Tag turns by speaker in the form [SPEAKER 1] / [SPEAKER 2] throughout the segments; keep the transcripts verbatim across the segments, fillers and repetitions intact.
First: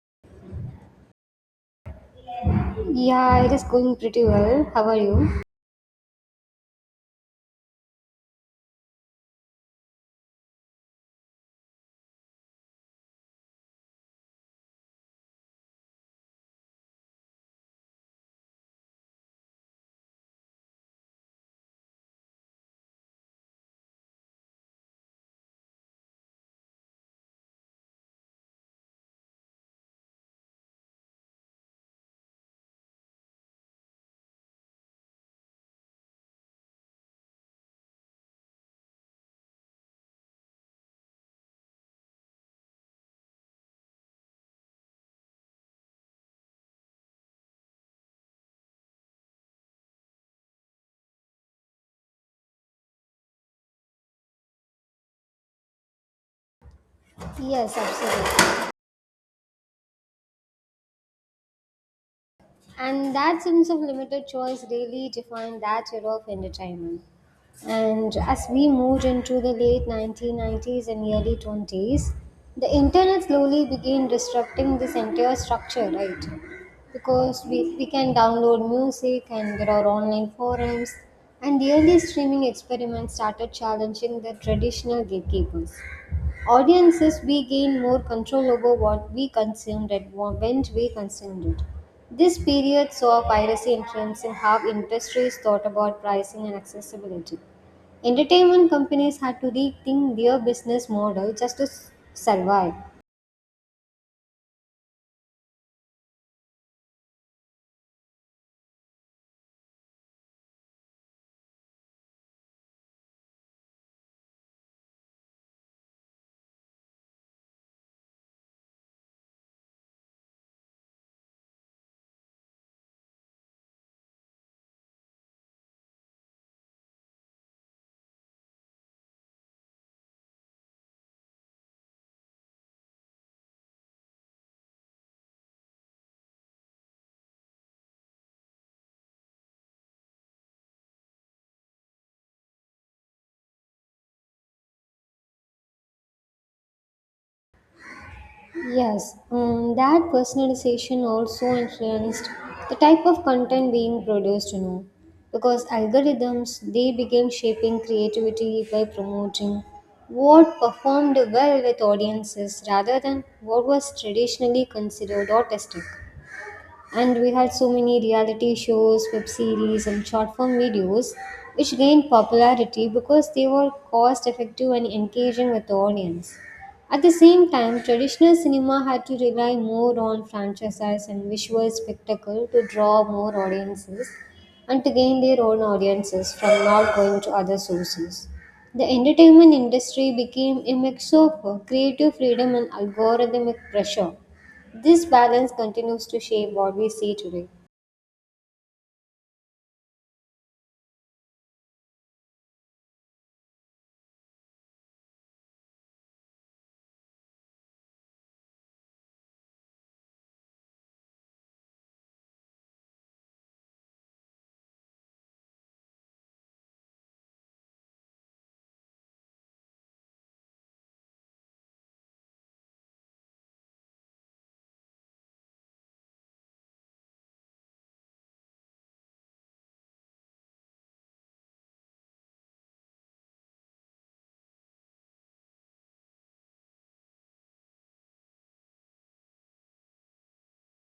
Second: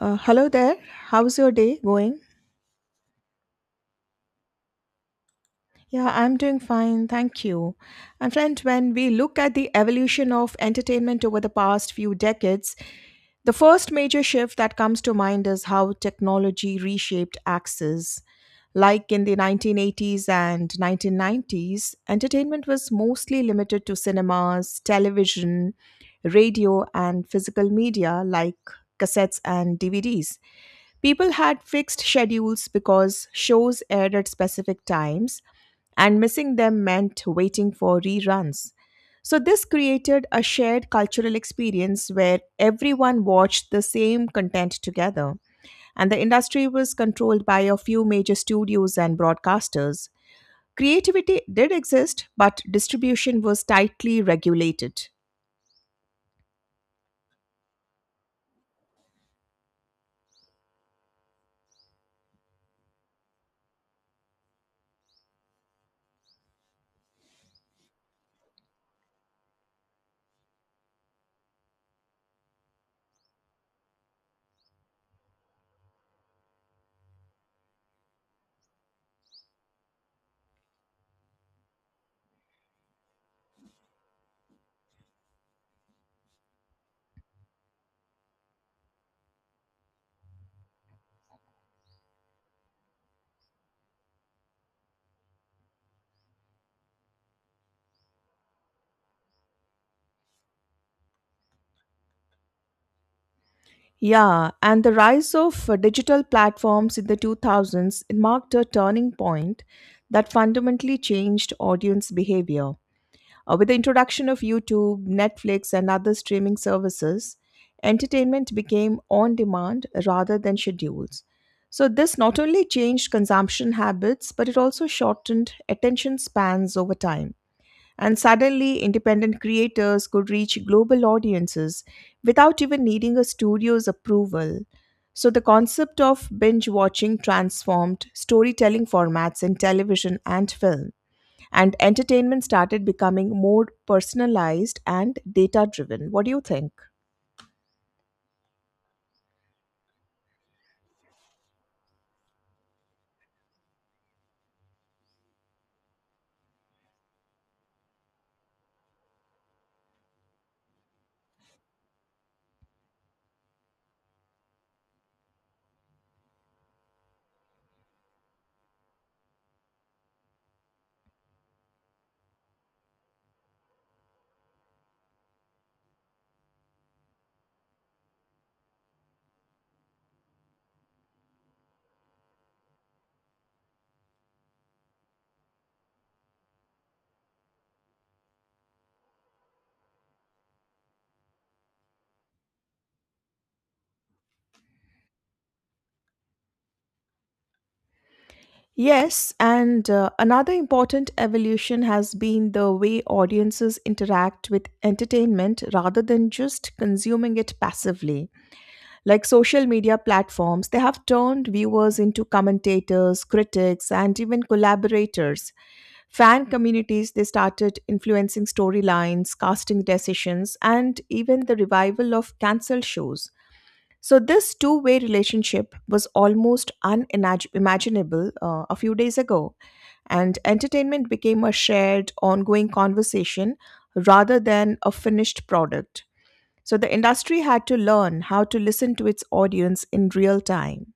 [SPEAKER 1] Uh, hello there. How's your day going?
[SPEAKER 2] Yeah, it is going pretty well. How are you?
[SPEAKER 1] Yeah, I'm doing fine. Thank you. And friend, when we look at the evolution of entertainment over the past few decades, the first major shift that comes to mind is how technology reshaped access. Like in the nineteen eighties and nineteen nineties, entertainment was mostly limited to cinemas, television, radio, and physical media like cassettes and D V Ds. People had fixed schedules because shows aired at specific times, and missing them meant waiting for reruns. So, this created a shared cultural experience where everyone watched the same content together, and the industry was controlled by a few major studios and broadcasters. Creativity did exist, but distribution was tightly regulated.
[SPEAKER 2] Yes, absolutely. And that sense of limited choice really defined that era of entertainment. And as we moved into the late nineteen nineties and early twenties, the internet slowly began disrupting this entire structure, right? Because we, we can download music and there are online forums, and the early streaming experiments started challenging the traditional gatekeepers. Audiences we gain more control over what we consumed and when we consumed it. This period saw piracy influencing how industries thought about pricing and accessibility. Entertainment companies had to rethink their business model just to s- survive.
[SPEAKER 1] Yeah, and the rise of uh, digital platforms in the two thousands marked a turning point that fundamentally changed audience behavior. Uh, with the introduction of YouTube, Netflix, and other streaming services, entertainment became on demand rather than schedules. So, this not only changed consumption habits, but it also shortened attention spans over time. And suddenly, independent creators could reach global audiences without even needing a studio's approval. So, the concept of binge watching transformed storytelling formats in television and film, and entertainment started becoming more personalized and data driven. What do you think?
[SPEAKER 2] Yes, um, that personalization also influenced the type of content being produced, you know, because algorithms they began shaping creativity by promoting what performed well with audiences rather than what was traditionally considered artistic, and we had so many reality shows, web series, and short form videos which gained popularity because they were cost effective and engaging with the audience. At the same time, traditional cinema had to rely more on franchises and visual spectacle to draw more audiences, and to gain their own audiences from not going to other sources. The entertainment industry became a mix of uh, creative freedom and algorithmic pressure. This balance continues to shape what we see today.
[SPEAKER 1] Yes, and uh, another important evolution has been the way audiences interact with entertainment rather than just consuming it passively. Like social media platforms, they have turned viewers into commentators, critics, and even collaborators. Fan communities, they started influencing storylines, casting decisions, and even the revival of cancelled shows. So, this two way relationship was almost unimaginable uh, a few days ago. And entertainment became a shared, ongoing conversation rather than a finished product. So the industry had to learn how to listen to its audience in real time.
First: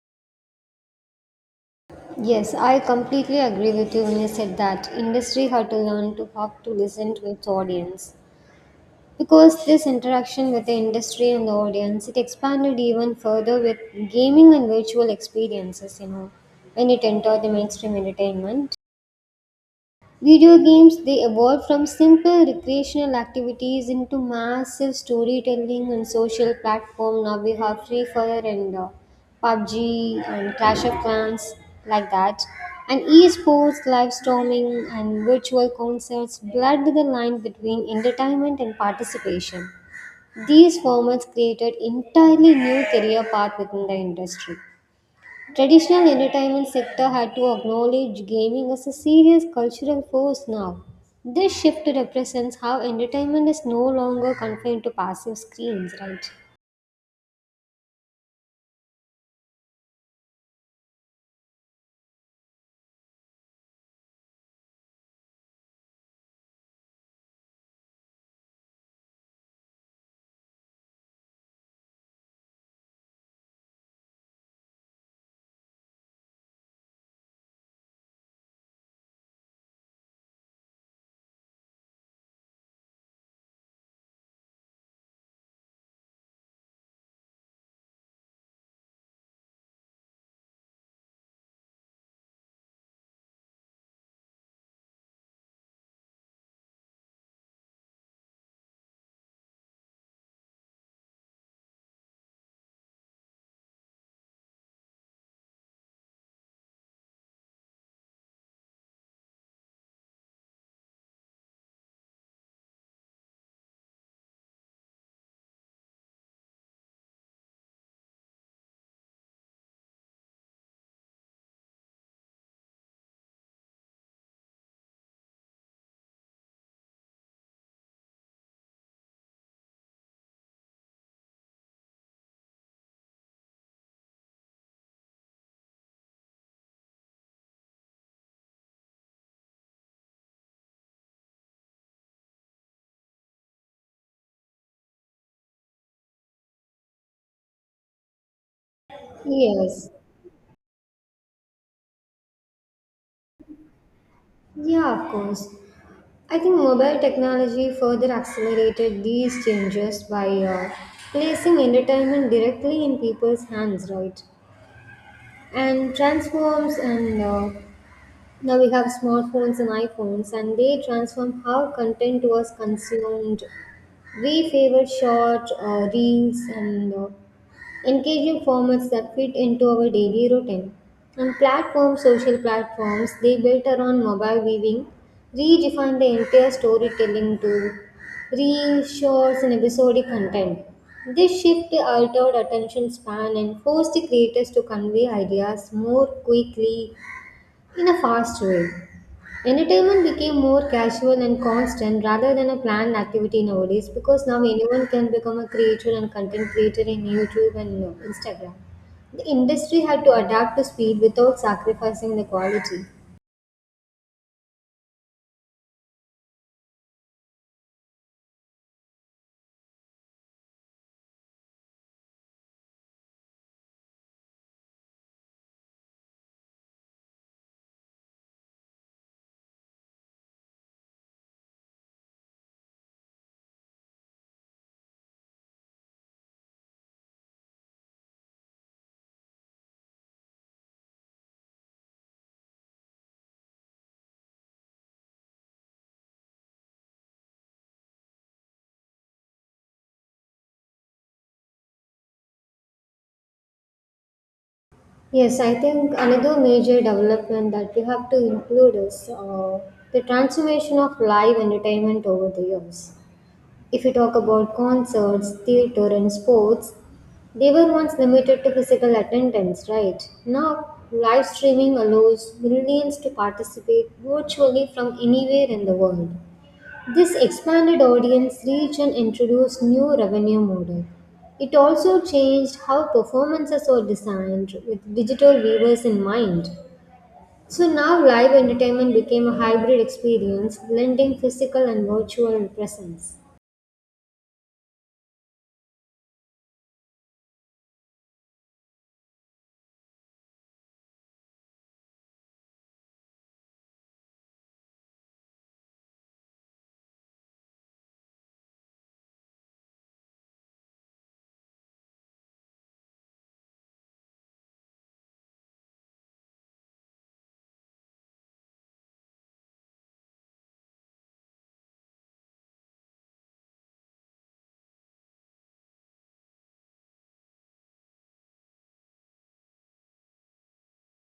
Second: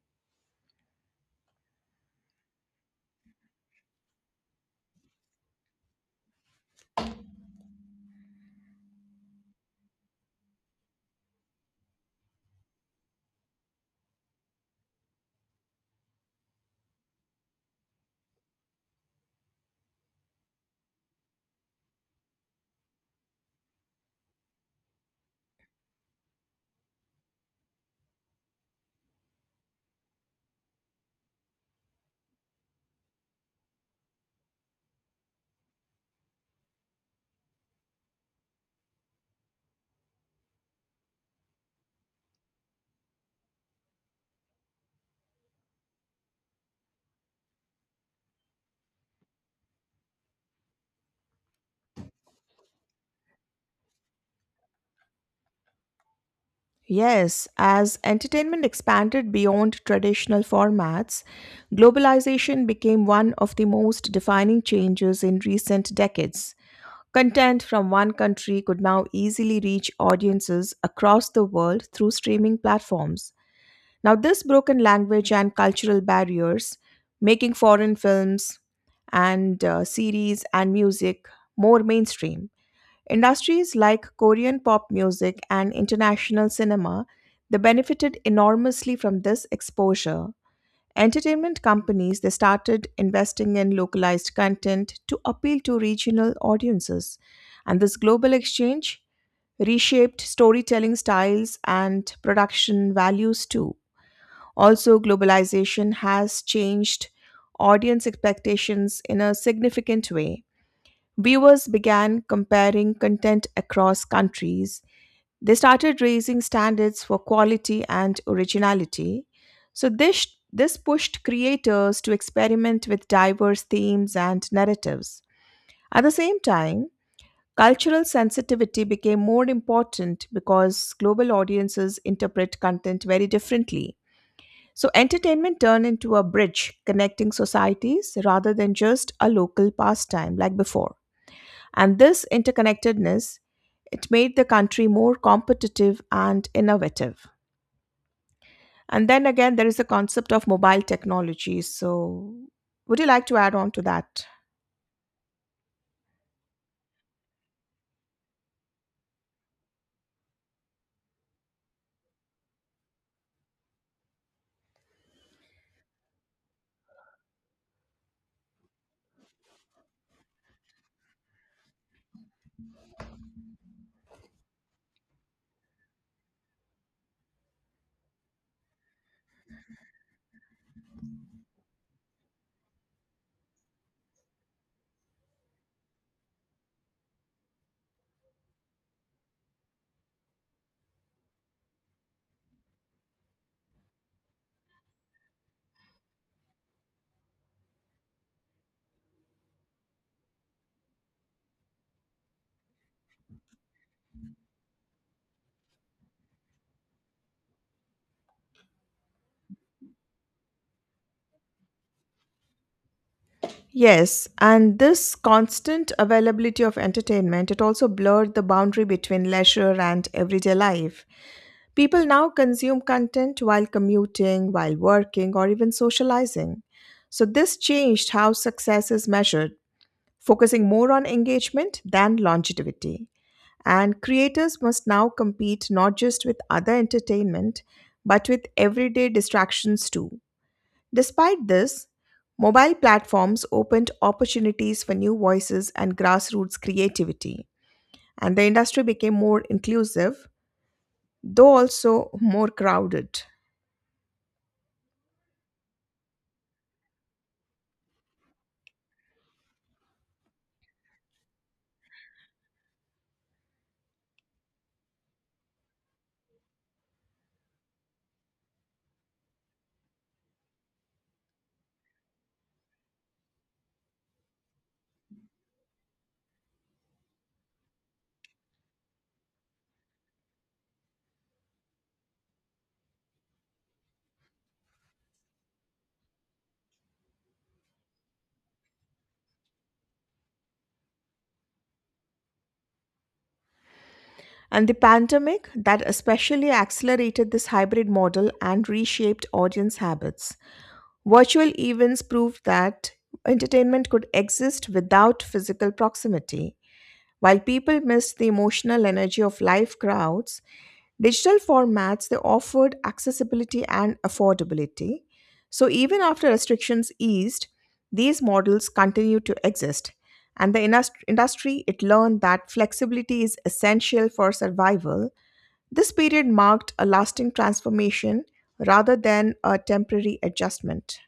[SPEAKER 2] Yes, I completely agree with you when you said that industry had to learn to how to listen to its audience. Because this interaction with the industry and the audience, it expanded even further with gaming and virtual experiences, you know, when it entered the mainstream entertainment. Video games they evolved from simple recreational activities into massive storytelling and social platform. Now we have Free Fire and uh, PUBG and Clash of Clans like that, and esports, live storming, and virtual concerts blurred the line between entertainment and participation. These formats created entirely new career path within the industry. Traditional entertainment sector had to acknowledge gaming as a serious cultural force now. This shift represents how entertainment is no longer confined to passive screens, right?
[SPEAKER 1] Yes, as entertainment expanded beyond traditional formats, globalization became one of the most defining changes in recent decades. Content from one country could now easily reach audiences across the world through streaming platforms. Now, this broken language and cultural barriers, making foreign films and uh, series and music more mainstream. Industries like Korean pop music and international cinema, they benefited enormously from this exposure. Entertainment companies they started investing in localized content to appeal to regional audiences. And this global exchange reshaped storytelling styles and production values too. Also, globalization has changed audience expectations in a significant way. Viewers began comparing content across countries, they started raising standards for quality and originality. So, this, this pushed creators to experiment with diverse themes and narratives. At the same time, cultural sensitivity became more important because global audiences interpret content very differently. So, entertainment turned into a bridge connecting societies rather than just a local pastime like before. And this interconnectedness, it made the country more competitive and innovative. And then again, there is the
[SPEAKER 2] Yes.
[SPEAKER 1] concept of mobile technology. So, would you like to add on to that?
[SPEAKER 2] Yeah, of course. I think mobile technology further accelerated these changes by uh, placing entertainment directly in people's hands, right? And transforms, and uh, Now we have smartphones and iPhones, and they transform how content was consumed. We favor short uh, reels and uh, engaging formats that fit into our daily routine. And platforms, social platforms, they built around mobile viewing, redefine the entire storytelling to reels, shorts, and episodic content. This shift altered attention span and forced the creators to convey ideas more quickly in a fast way. Entertainment became more casual and constant rather than a planned activity nowadays because now anyone can become a creator and content creator in YouTube and uh, Instagram. The industry had to adapt to speed without sacrificing the quality.
[SPEAKER 1] Yes, and this constant availability of entertainment, it also blurred the boundary between leisure and everyday life. People now consume content while commuting, while working, or even socializing. So, this changed how success is measured, focusing more on engagement than longevity. And creators must now compete not just with other entertainment, but with everyday distractions too. Despite this, mobile platforms opened opportunities for new voices and grassroots creativity, and the industry became more inclusive, though also more crowded.
[SPEAKER 2] Yes, I think another major development that we have to include is uh, the transformation of live entertainment over the years. If you talk about concerts, theater, and sports, they were once limited to physical attendance, right? Now, live streaming allows millions to participate virtually from anywhere in the world. This expanded audience reach and introduced new revenue model. It also changed how performances were designed with digital viewers in mind. So now live entertainment became a hybrid experience, blending physical and virtual presence.
[SPEAKER 1] And the pandemic that especially accelerated this hybrid model and reshaped audience habits. Virtual events proved that entertainment could exist without physical proximity. While people missed the emotional energy of live crowds, digital formats they offered accessibility and affordability. So even after restrictions eased, these models continue to exist. And the indus- industry it learned that flexibility is essential for survival. This period marked a lasting transformation rather than a temporary adjustment.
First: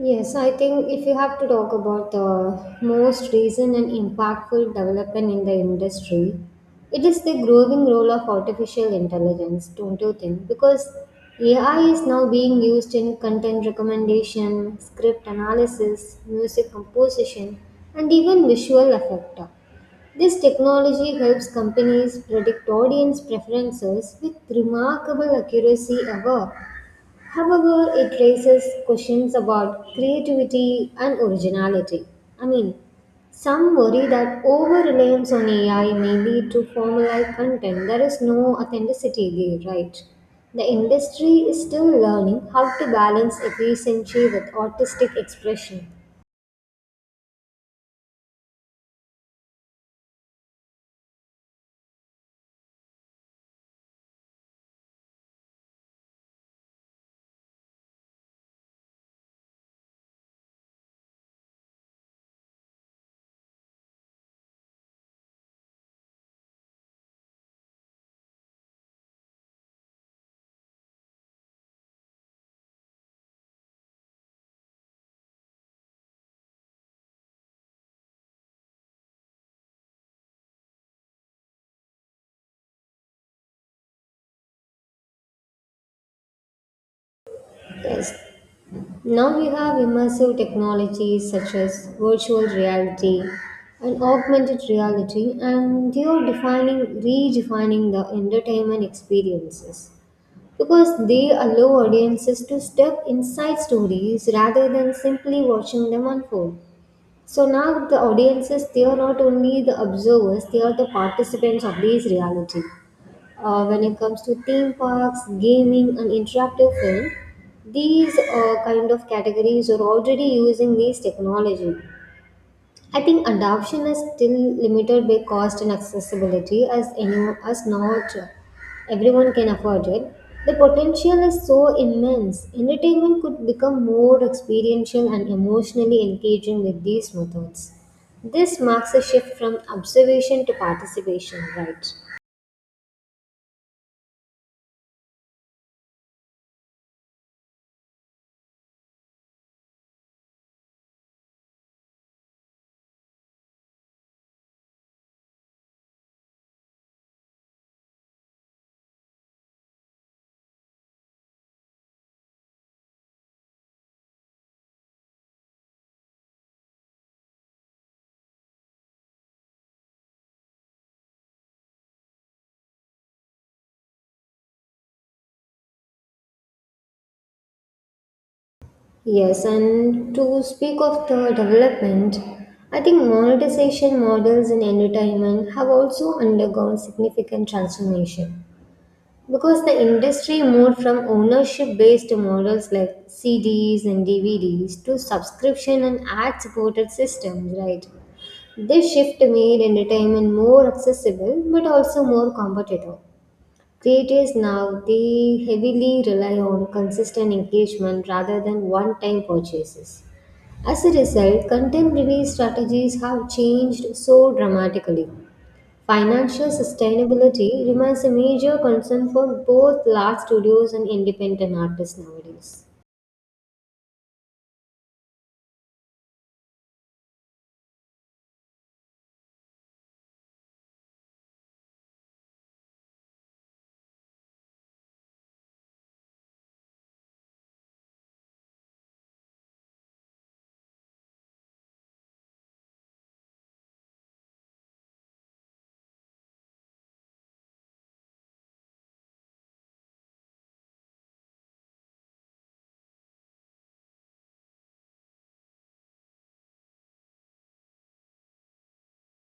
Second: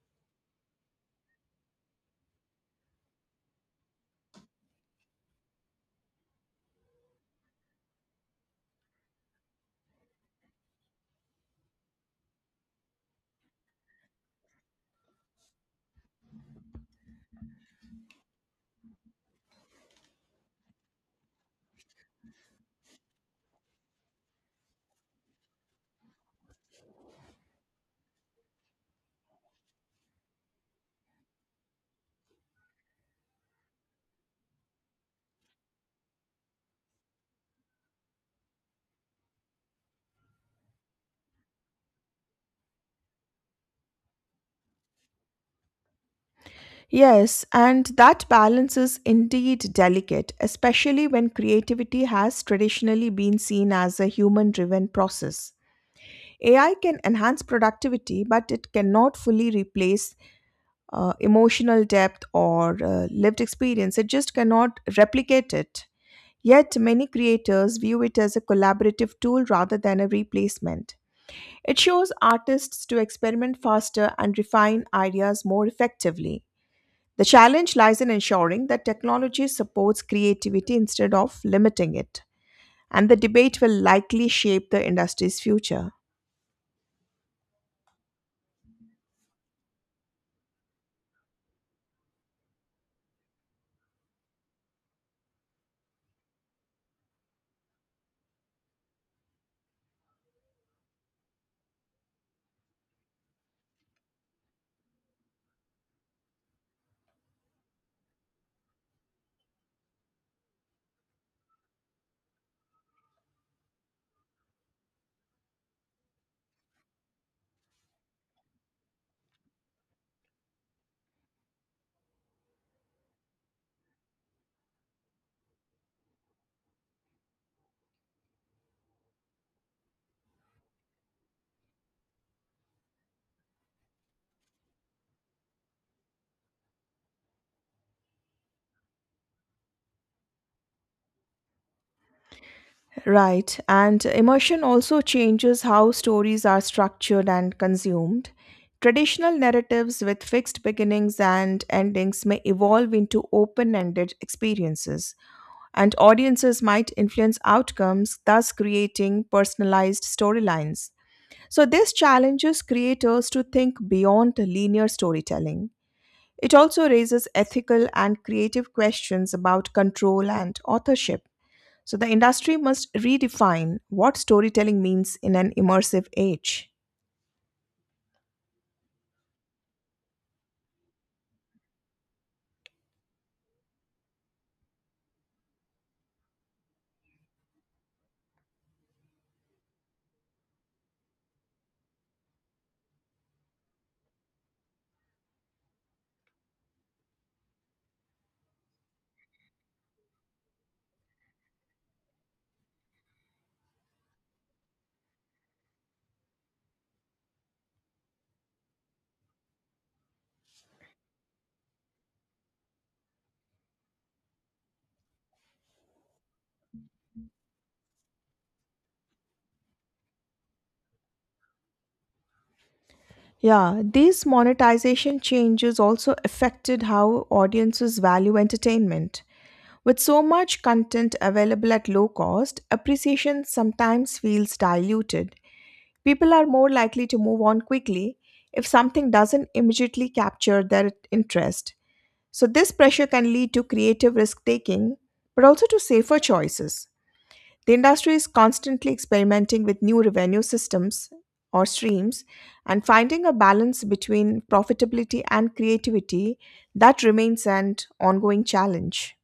[SPEAKER 2] Yes, I think if you have to talk about the most recent and impactful development in the industry, it is the growing role of artificial intelligence, don't you think? Because A I is now being used in content recommendation, script analysis, music composition, and even visual effect. This technology helps companies predict audience preferences with remarkable accuracy ever. However, it raises questions about creativity and originality. I mean, some worry that over reliance on A I may lead to formulaic content. There is no authenticity there, right? The industry is still learning how to balance efficiency with artistic expression.
[SPEAKER 1] Yes, and that balance is indeed delicate, especially when creativity has traditionally been seen as a human driven process. A I can enhance productivity, but it cannot fully replace uh, emotional depth or uh, lived experience. It just cannot replicate it. Yet, many creators view it as a collaborative tool rather than a replacement. It shows artists to experiment faster and refine ideas more effectively. The challenge lies in ensuring that technology supports creativity instead of limiting it, and the debate will likely shape the industry's future.
[SPEAKER 2] Yes, now we have immersive technologies such as virtual reality and augmented reality, and they are defining, redefining the entertainment experiences because they allow audiences to step inside stories rather than simply watching them unfold. So now the audiences, they are not only the observers, they are the participants of these reality. Uh, when it comes to theme parks, gaming, and interactive film, these uh, kind of categories are already using these technology. I think adoption is still limited by cost and accessibility, as anyone, as not everyone can afford it. The potential is so immense. Entertainment could become more experiential and emotionally engaging with these methods. This marks a shift from observation to participation, right?
[SPEAKER 1] Right, and immersion also changes how stories are structured and consumed. Traditional narratives with fixed beginnings and endings may evolve into open ended experiences, and audiences might influence outcomes, thus creating personalized storylines. So, this challenges creators to think beyond linear storytelling. It also raises ethical and creative questions about control and authorship. So, the industry must redefine what storytelling means in an immersive age.
[SPEAKER 2] Yes, and to speak of the development, I think monetization models in entertainment have also undergone significant transformation because the industry moved from ownership based models like C Ds and D V Ds to subscription and ad supported systems, right? This shift made entertainment more accessible but also more competitive. Creators now they heavily rely on consistent engagement rather than one-time purchases. As a result, contemporary strategies have changed so dramatically. Financial sustainability remains a major concern for both large studios and independent artists nowadays.
[SPEAKER 1] Yeah, these monetization changes also affected how audiences value entertainment. With so much content available at low cost, appreciation sometimes feels diluted. People are more likely to move on quickly if something doesn't immediately capture their interest. So, this pressure can lead to creative risk taking, but also to safer choices. The industry is constantly experimenting with new revenue systems or streams and finding a balance between profitability and creativity that remains an ongoing challenge.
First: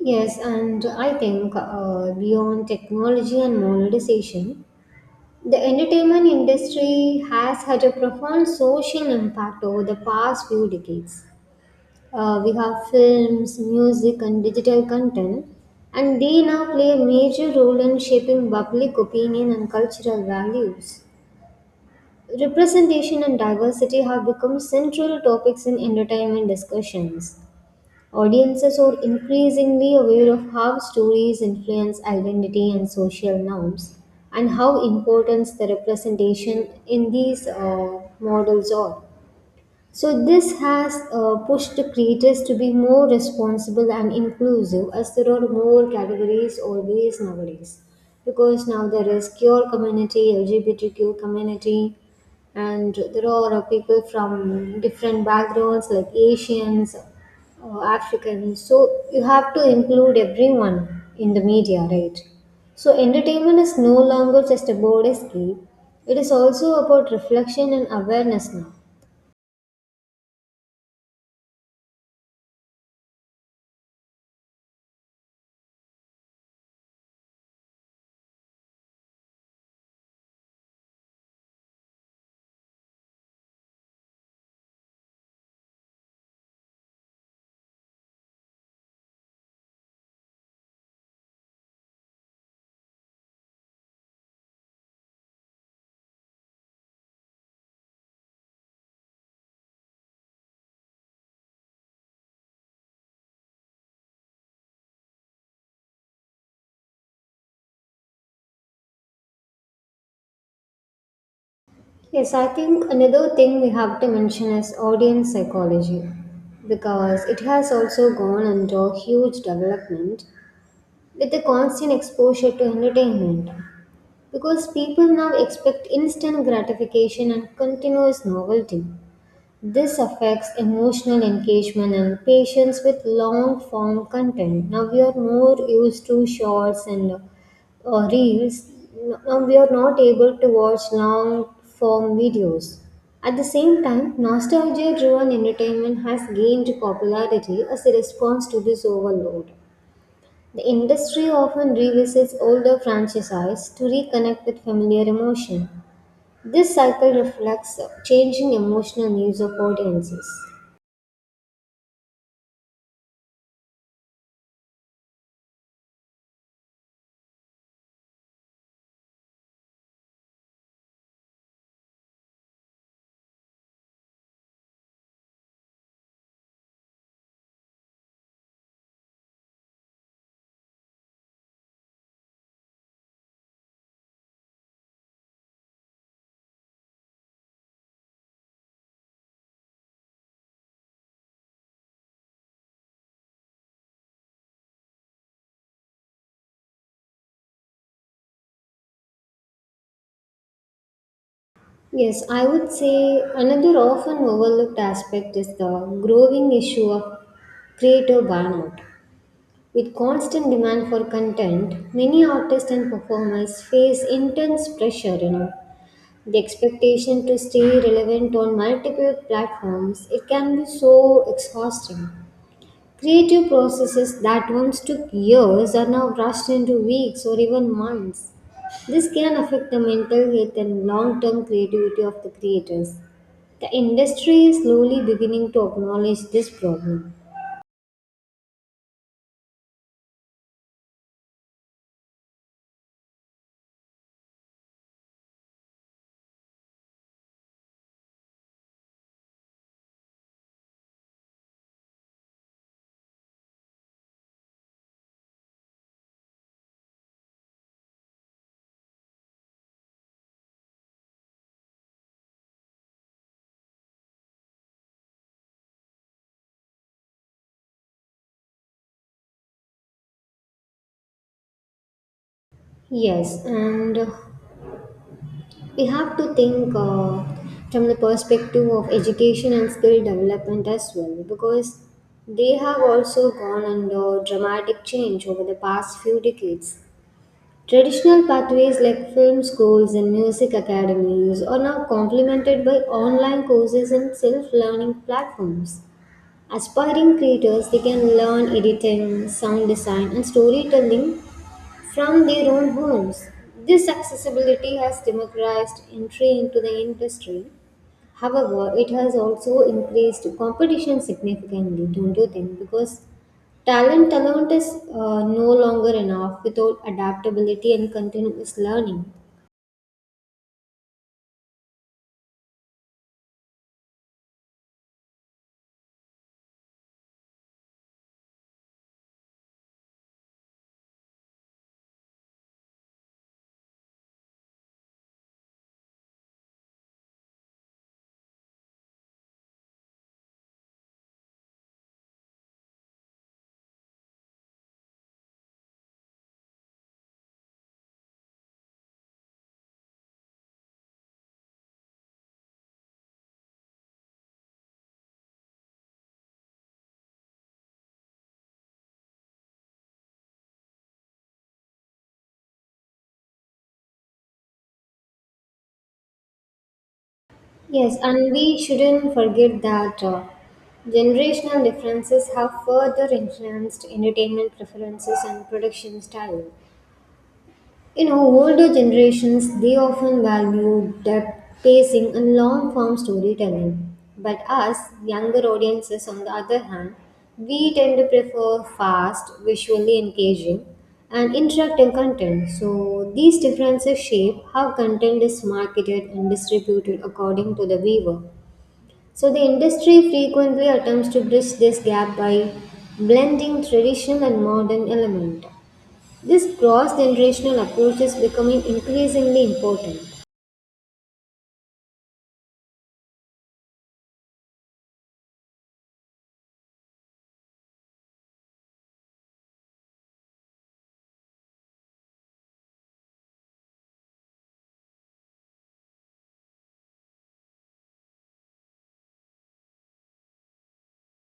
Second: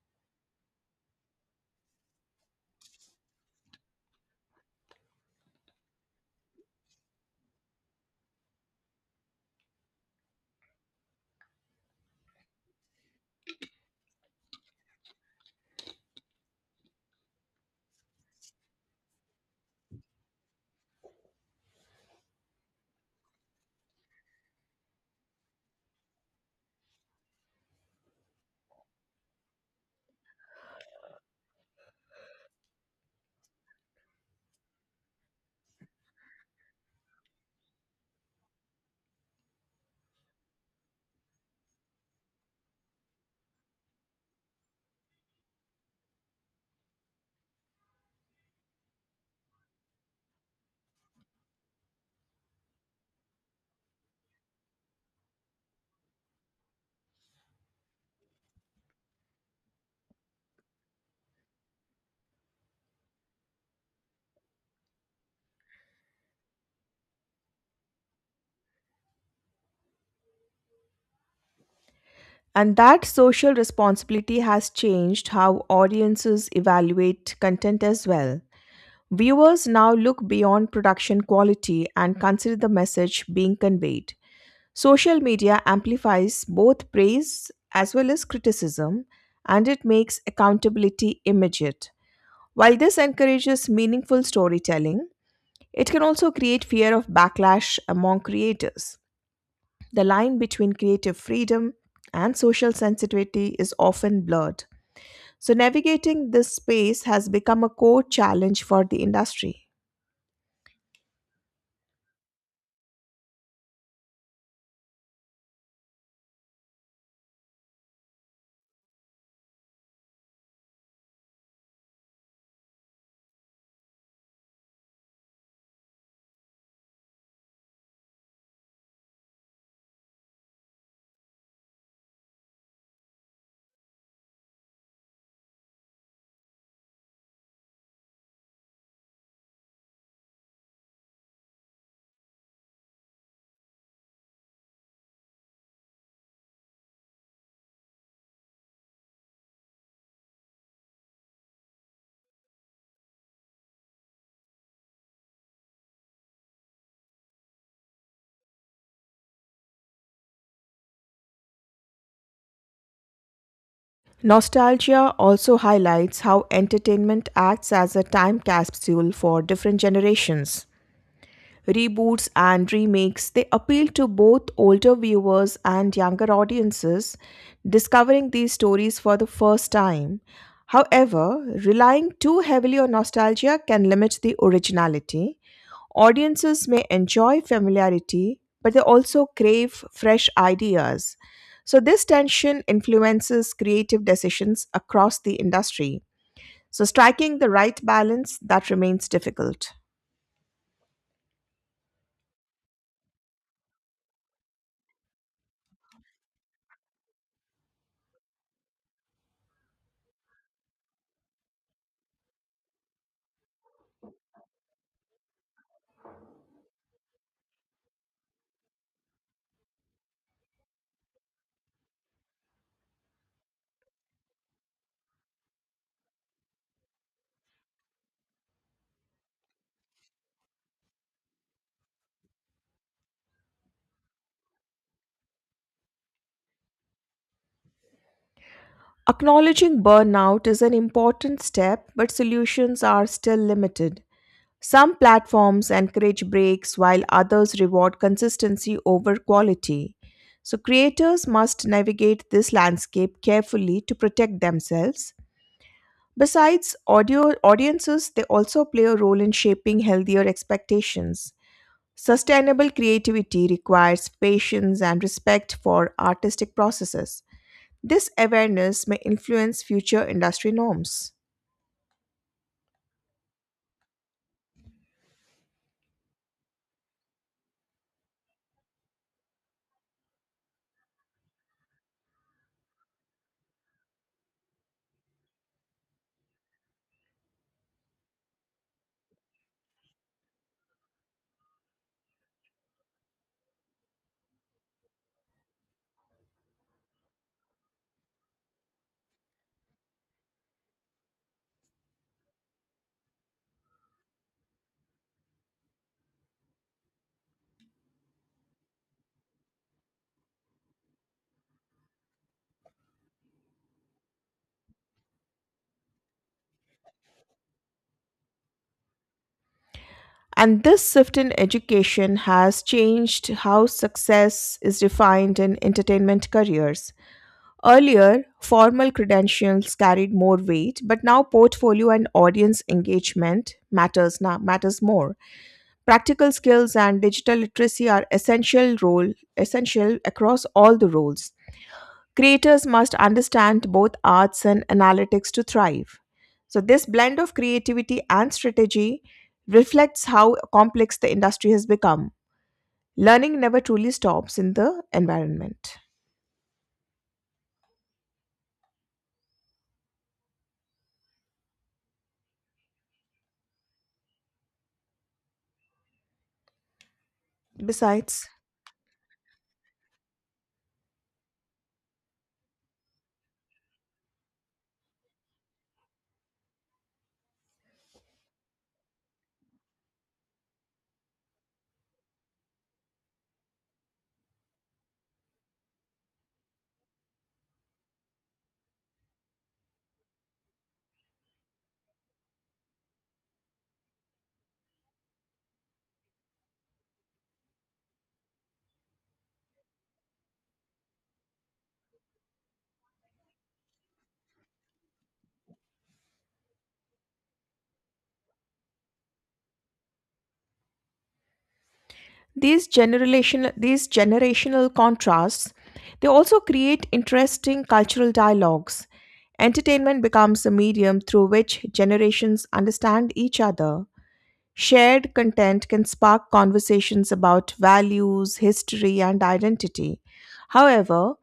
[SPEAKER 2] Yes, and I think uh, beyond technology and monetization, the entertainment industry has had a profound social impact over the past few decades. Uh, we have films, music, and digital content, and they now play a major role in shaping public opinion and cultural values. Representation and diversity have become central topics in entertainment discussions. Audiences are increasingly aware of how stories influence identity and social norms and how important the representation in these uh, models are. So, this has uh, pushed creators to be more responsible and inclusive as there are more categories always nowadays. Because now there is queer community, L G B T Q community, and there are uh, people from different backgrounds like Asians, uh, Africans. So, you have to include everyone in the media, right? So, entertainment is no longer just about escape, it is also about reflection and awareness now.
[SPEAKER 1] And that social responsibility has changed how audiences evaluate content as well. Viewers now look beyond production quality and consider the message being conveyed. Social media amplifies both praise as well as criticism, and it makes accountability immediate. While this encourages meaningful storytelling, it can also create fear of backlash among creators. The line between creative freedom and social sensitivity is often blurred. So, navigating this space has become a core challenge for the industry.
[SPEAKER 2] Yes, I think another thing we have to mention is audience psychology because it has also gone under huge development with the constant exposure to entertainment. Because people now expect instant gratification and continuous novelty, this affects emotional engagement and patience with long form content. Now we are more used to shorts and uh, reels. Now we are not able to watch long form videos. At the same time, nostalgia driven entertainment has gained popularity as a response to this overload. The industry often revisits older franchises to reconnect with familiar emotion. This cycle reflects changing emotional needs of audiences.
[SPEAKER 1] Nostalgia also highlights how entertainment acts as a time capsule for different generations. Reboots and remakes, they appeal to both older viewers and younger audiences discovering these stories for the first time. However, relying too heavily on nostalgia can limit the originality. Audiences may enjoy familiarity, but they also crave fresh ideas. So, this tension influences creative decisions across the industry. So, striking the right balance that remains difficult.
[SPEAKER 2] Yes, I would say another often overlooked aspect is the growing issue of creator burnout. With constant demand for content, many artists and performers face intense pressure, you know. The expectation to stay relevant on multiple platforms, it can be so exhausting. Creative processes that once took years are now rushed into weeks or even months. This can affect the mental health and long term creativity of the creators. The industry is slowly beginning to acknowledge this problem.
[SPEAKER 1] Acknowledging burnout is an important step, but solutions are still limited. Some platforms encourage breaks while others reward consistency over quality. So, creators must navigate this landscape carefully to protect themselves. Besides audio audiences, they also play a role in shaping healthier expectations. Sustainable creativity requires patience and respect for artistic processes. This awareness may influence future industry norms.
[SPEAKER 2] Yes, and uh, we have to think uh, from the perspective of education and skill development as well because they have also gone under dramatic change over the past few decades. Traditional pathways like film schools and music academies are now complemented by online courses and self learning platforms. Aspiring creators, they can learn editing, sound design, and storytelling from their own homes. This accessibility has democratized entry into the industry. However, it has also increased competition significantly, don't you think? Because talent alone is uh, no longer enough without adaptability and continuous learning.
[SPEAKER 1] And this shift in education has changed how success is defined in entertainment careers. Earlier, formal credentials carried more weight, but now portfolio and audience engagement matters now matters more. Practical skills and digital literacy are essential role essential across all the roles. Creators must understand both arts and analytics to thrive. So, this blend of creativity and strategy reflects how complex the industry has become. Learning never truly stops in the environment.
[SPEAKER 2] Yes,
[SPEAKER 1] Besides,
[SPEAKER 2] and we shouldn't forget that uh, generational differences have further influenced entertainment preferences and production style. You know, older generations they often value depth, pacing, and long form storytelling. But us, younger audiences, on the other hand, we tend to prefer fast, visually engaging, and interactive content. So, these differences shape how content is marketed and distributed according to the viewer. So, the industry frequently attempts to bridge this gap by blending traditional and modern element. This cross-generational approach is becoming increasingly important.
[SPEAKER 1] These generational these generational contrasts, they also create interesting cultural dialogues. Entertainment becomes a medium through which generations understand each other. Shared content can spark conversations about values, history, and identity. However,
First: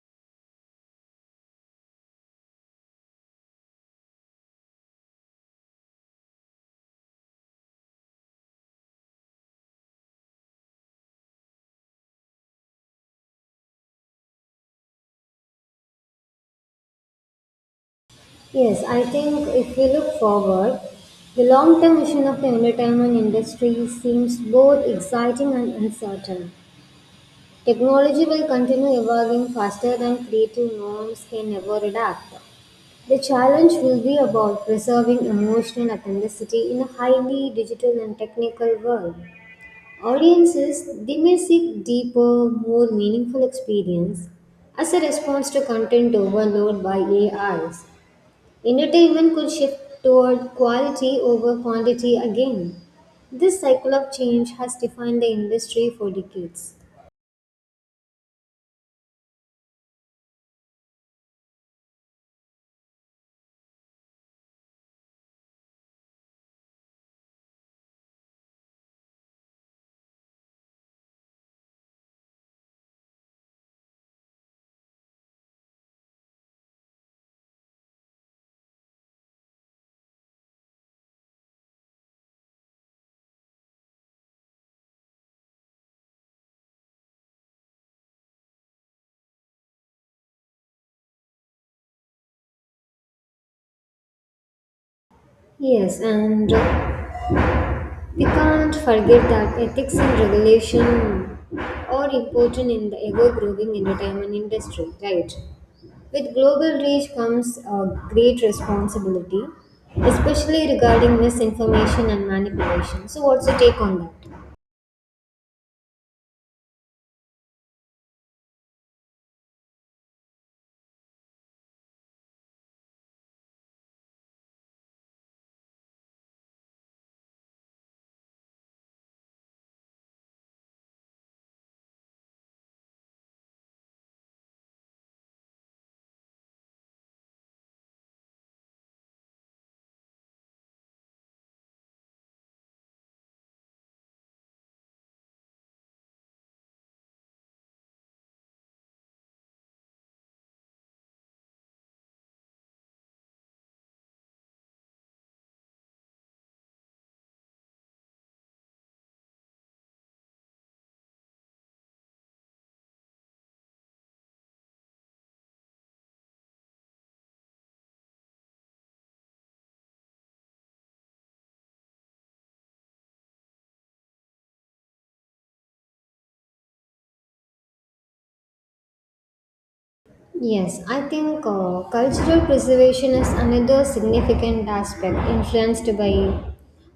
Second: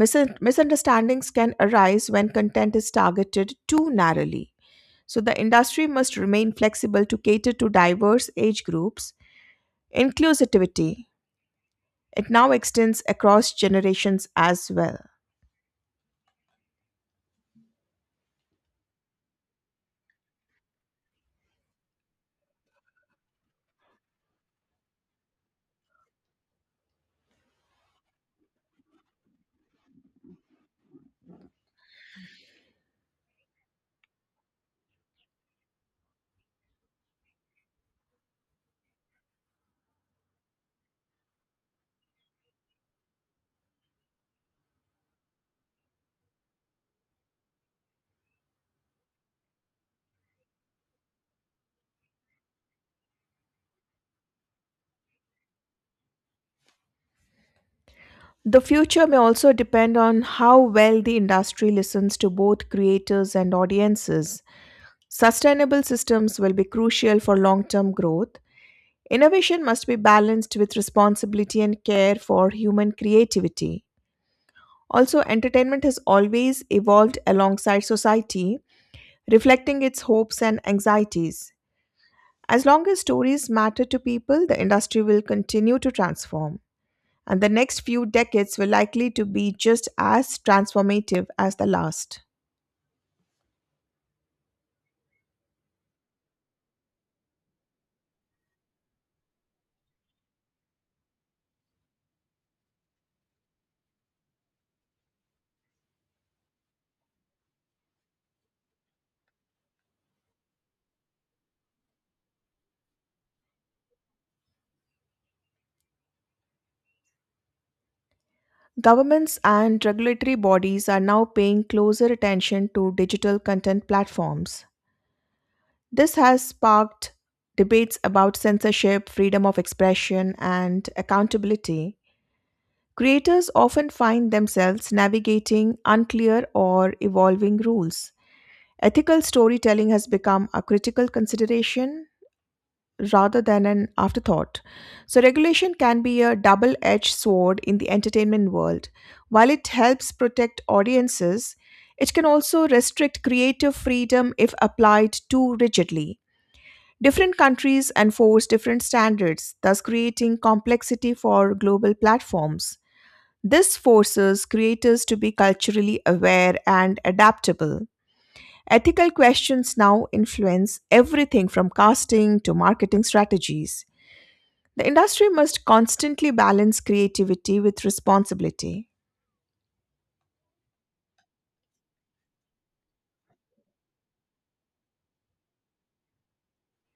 [SPEAKER 1] misun- misunderstandings can arise when content is targeted too narrowly. So, the industry must remain flexible to cater to diverse age groups. Inclusivity. It now extends across generations as well.
[SPEAKER 2] Yes, I think if we look forward, the long-term vision of the entertainment industry seems both exciting and uncertain. Technology will continue evolving faster than creative norms can ever adapt. The challenge will be about preserving emotional authenticity in a highly digital and technical world. Audiences, they may seek deeper, more meaningful experience as a response to content overload by A Is. Entertainment could shift toward quality over quantity again. This cycle of change has defined the industry for decades.
[SPEAKER 1] The future may also depend on how well the industry listens to both creators and audiences. Sustainable systems will be crucial for long term growth. Innovation must be balanced with responsibility and care for human creativity. Also, entertainment has always evolved alongside society, reflecting its hopes and anxieties. As long as stories matter to people, the industry will continue to transform, and the next few decades were likely to be just as transformative as the last.
[SPEAKER 2] Yes, and we can't forget that ethics and regulation are important in the ever growing entertainment industry, right? With global reach comes a great responsibility, especially regarding misinformation and manipulation. So, what's your take on that?
[SPEAKER 1] Governments and regulatory bodies are now paying closer attention to digital content platforms. This has sparked debates about censorship, freedom of expression, and accountability. Creators often find themselves navigating unclear or evolving rules. Ethical storytelling has become a critical consideration rather than an afterthought. So, regulation can be a double edged sword in the entertainment world. While it helps protect audiences, it can also restrict creative freedom if applied too rigidly. Different countries enforce different standards, thus creating complexity for global platforms. This forces creators to be culturally aware and adaptable. Ethical questions now influence everything from casting to marketing strategies. The industry must constantly balance creativity with responsibility.
[SPEAKER 2] Yes, I think uh, cultural preservation is another significant aspect influenced by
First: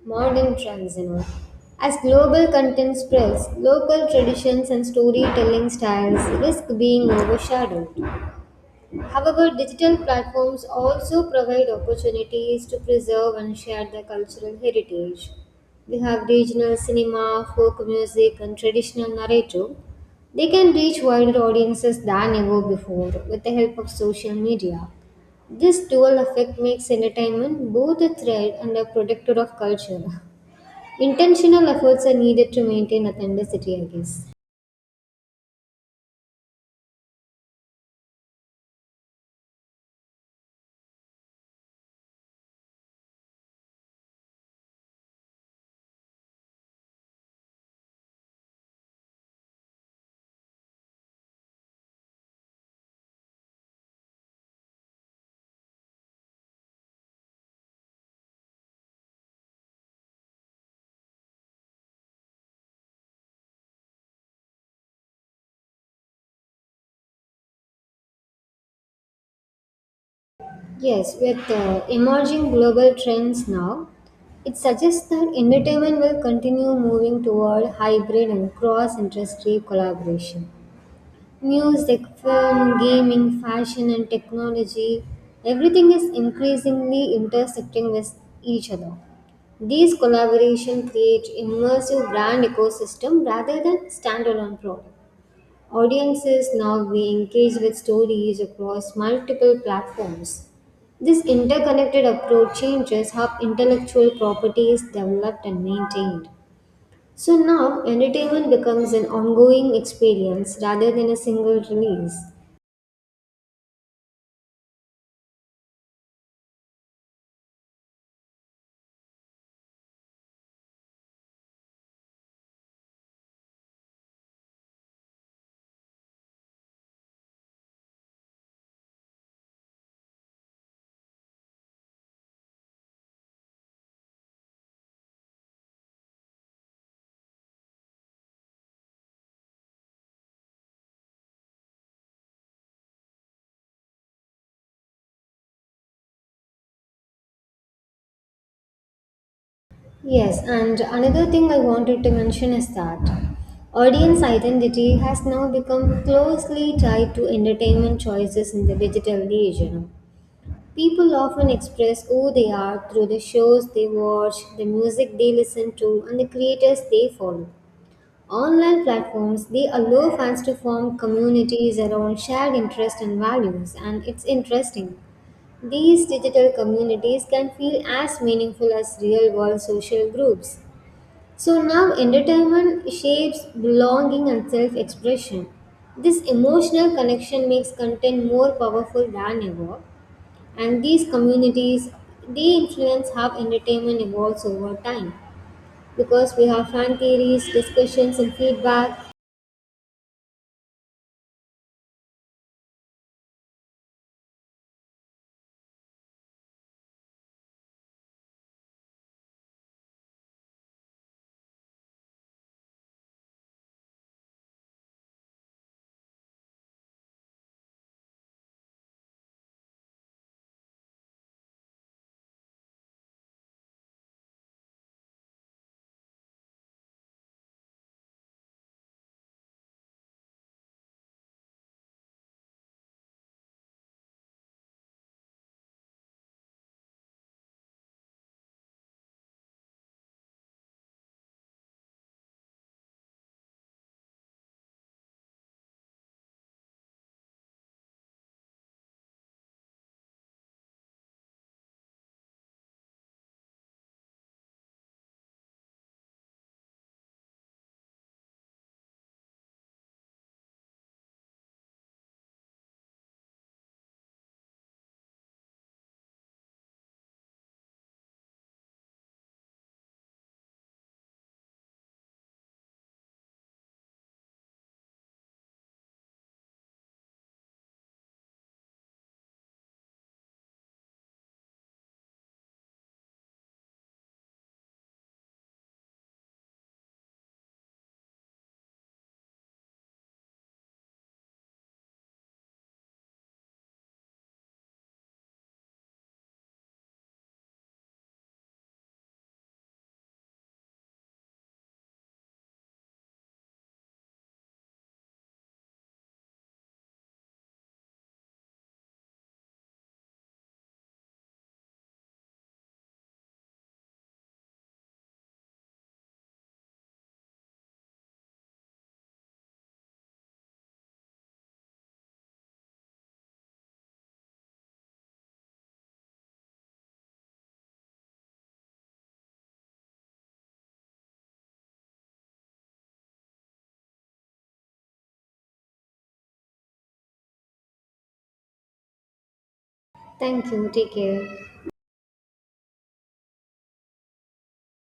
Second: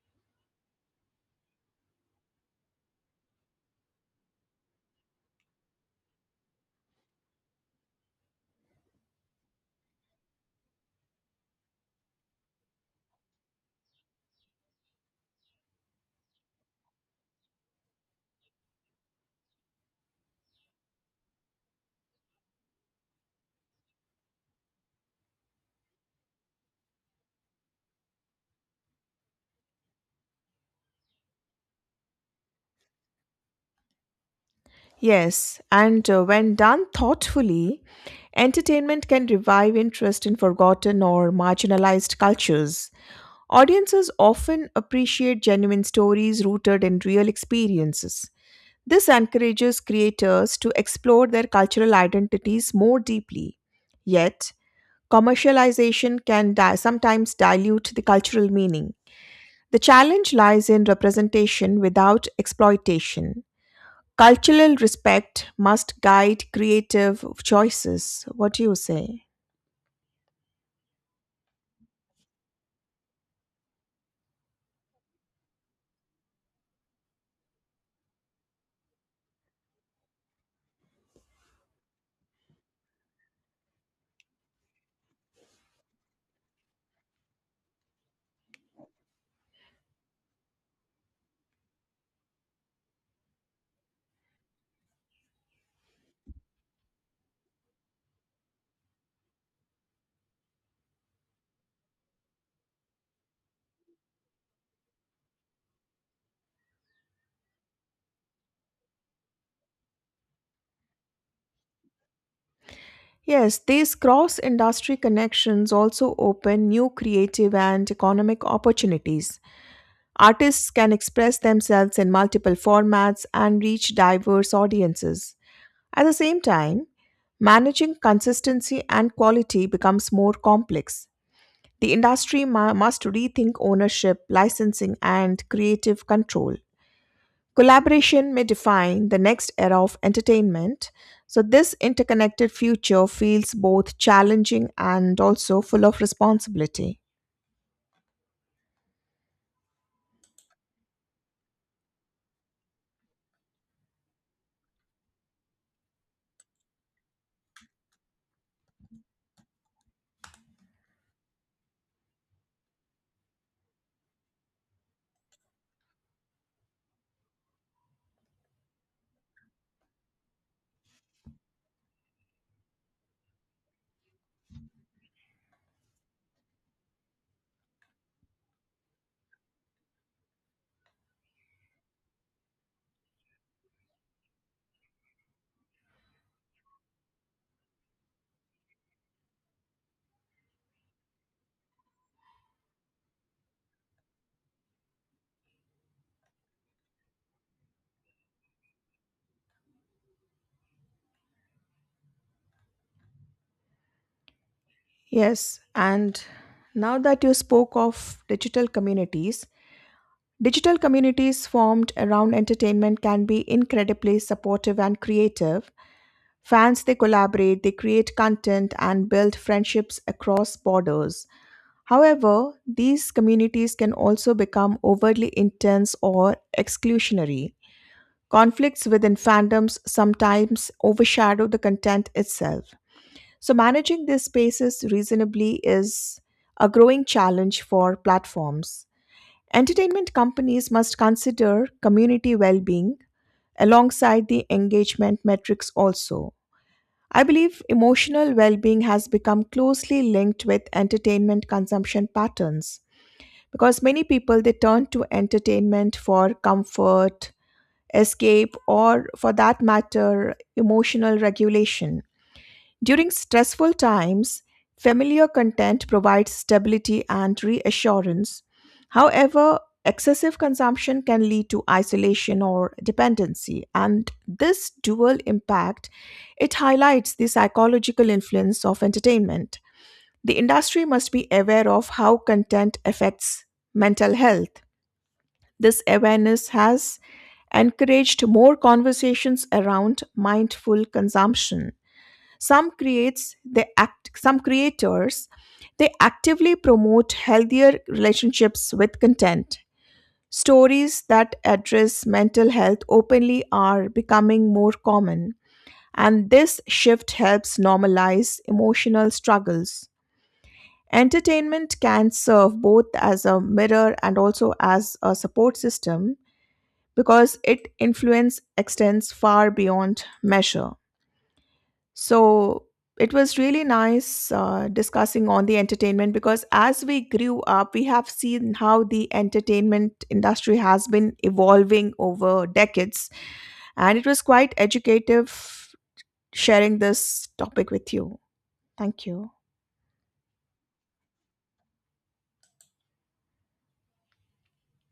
[SPEAKER 2] modern trends, you know. As global content spreads, local traditions and storytelling styles risk being overshadowed. However, digital platforms also provide opportunities to preserve and share their cultural heritage. We have regional cinema, folk music, and traditional narrative. They can reach wider audiences than ever before with the help of social media. This dual effect makes entertainment both a threat and a protector of culture. Intentional efforts are needed to maintain authenticity, I guess.
[SPEAKER 1] Yes, and uh, when done thoughtfully, entertainment can revive interest in forgotten or marginalized cultures. Audiences often appreciate genuine stories rooted in real experiences. This encourages creators to explore their cultural identities more deeply. Yet, commercialization can di- sometimes dilute the cultural meaning. The challenge lies in representation without exploitation. Cultural respect must guide creative choices. What do you say?
[SPEAKER 2] Yes, with uh, emerging global trends now, it suggests that entertainment will continue moving toward hybrid and cross industry collaboration. Music, film, gaming, fashion, and technology, everything is increasingly intersecting with each other. These collaboration create immersive brand ecosystem rather than standalone products. Audiences now we engage with stories across multiple platforms. This interconnected approach changes how intellectual property is developed and maintained. So now entertainment becomes an ongoing experience rather than a single release.
[SPEAKER 1] Yes, these cross industry connections also open new creative and economic opportunities. Artists can express themselves in multiple formats and reach diverse audiences. At the same time, managing consistency and quality becomes more complex. The industry ma- must rethink ownership, licensing, and creative control. Collaboration may define the next era of entertainment, so, this interconnected future feels both challenging and also full of responsibility.
[SPEAKER 2] Yes, and another thing I wanted to mention is that audience identity has now become closely tied to entertainment choices in the digital age, you know. People often express who they are through the shows they watch, the music they listen to, and the creators they follow. Online platforms they allow fans to form communities around shared interests and values, and it's interesting. These digital communities can feel as meaningful as real world social groups. So now entertainment shapes belonging and self expression. This emotional connection makes content more powerful than ever, and these communities they influence how entertainment evolves over time because we have fan theories discussions and feedback.
[SPEAKER 1] Yes, and now that you spoke of digital communities, digital communities formed around entertainment can be incredibly supportive and creative. Fans they collaborate, they create content and build friendships across borders. However, these communities can also become overly intense or exclusionary. Conflicts within fandoms sometimes overshadow the content itself. So managing these spaces reasonably is a growing challenge for platforms. Entertainment companies must consider community well being alongside the engagement metrics also. I believe emotional well being has become closely linked with entertainment consumption patterns because many people they turn to entertainment for comfort, escape, or for that matter, emotional regulation. During stressful times, familiar content provides stability and reassurance. However, excessive consumption can lead to isolation or dependency, and this dual impact it highlights the psychological influence of entertainment. The industry must be aware of how content affects mental health. This awareness has encouraged more conversations around mindful consumption. Some creates they act some creators they actively promote healthier relationships with content. Stories that address mental health openly are becoming more common, and this shift helps normalize emotional struggles. Entertainment can serve both as a mirror and also as a support system, because its influence extends far beyond measure. So, it was really nice uh, discussing on the entertainment because as we grew up, we have seen how the entertainment industry has been evolving over decades. And it was quite educative sharing this topic with you. Thank you.
[SPEAKER 2] Thank you, take care.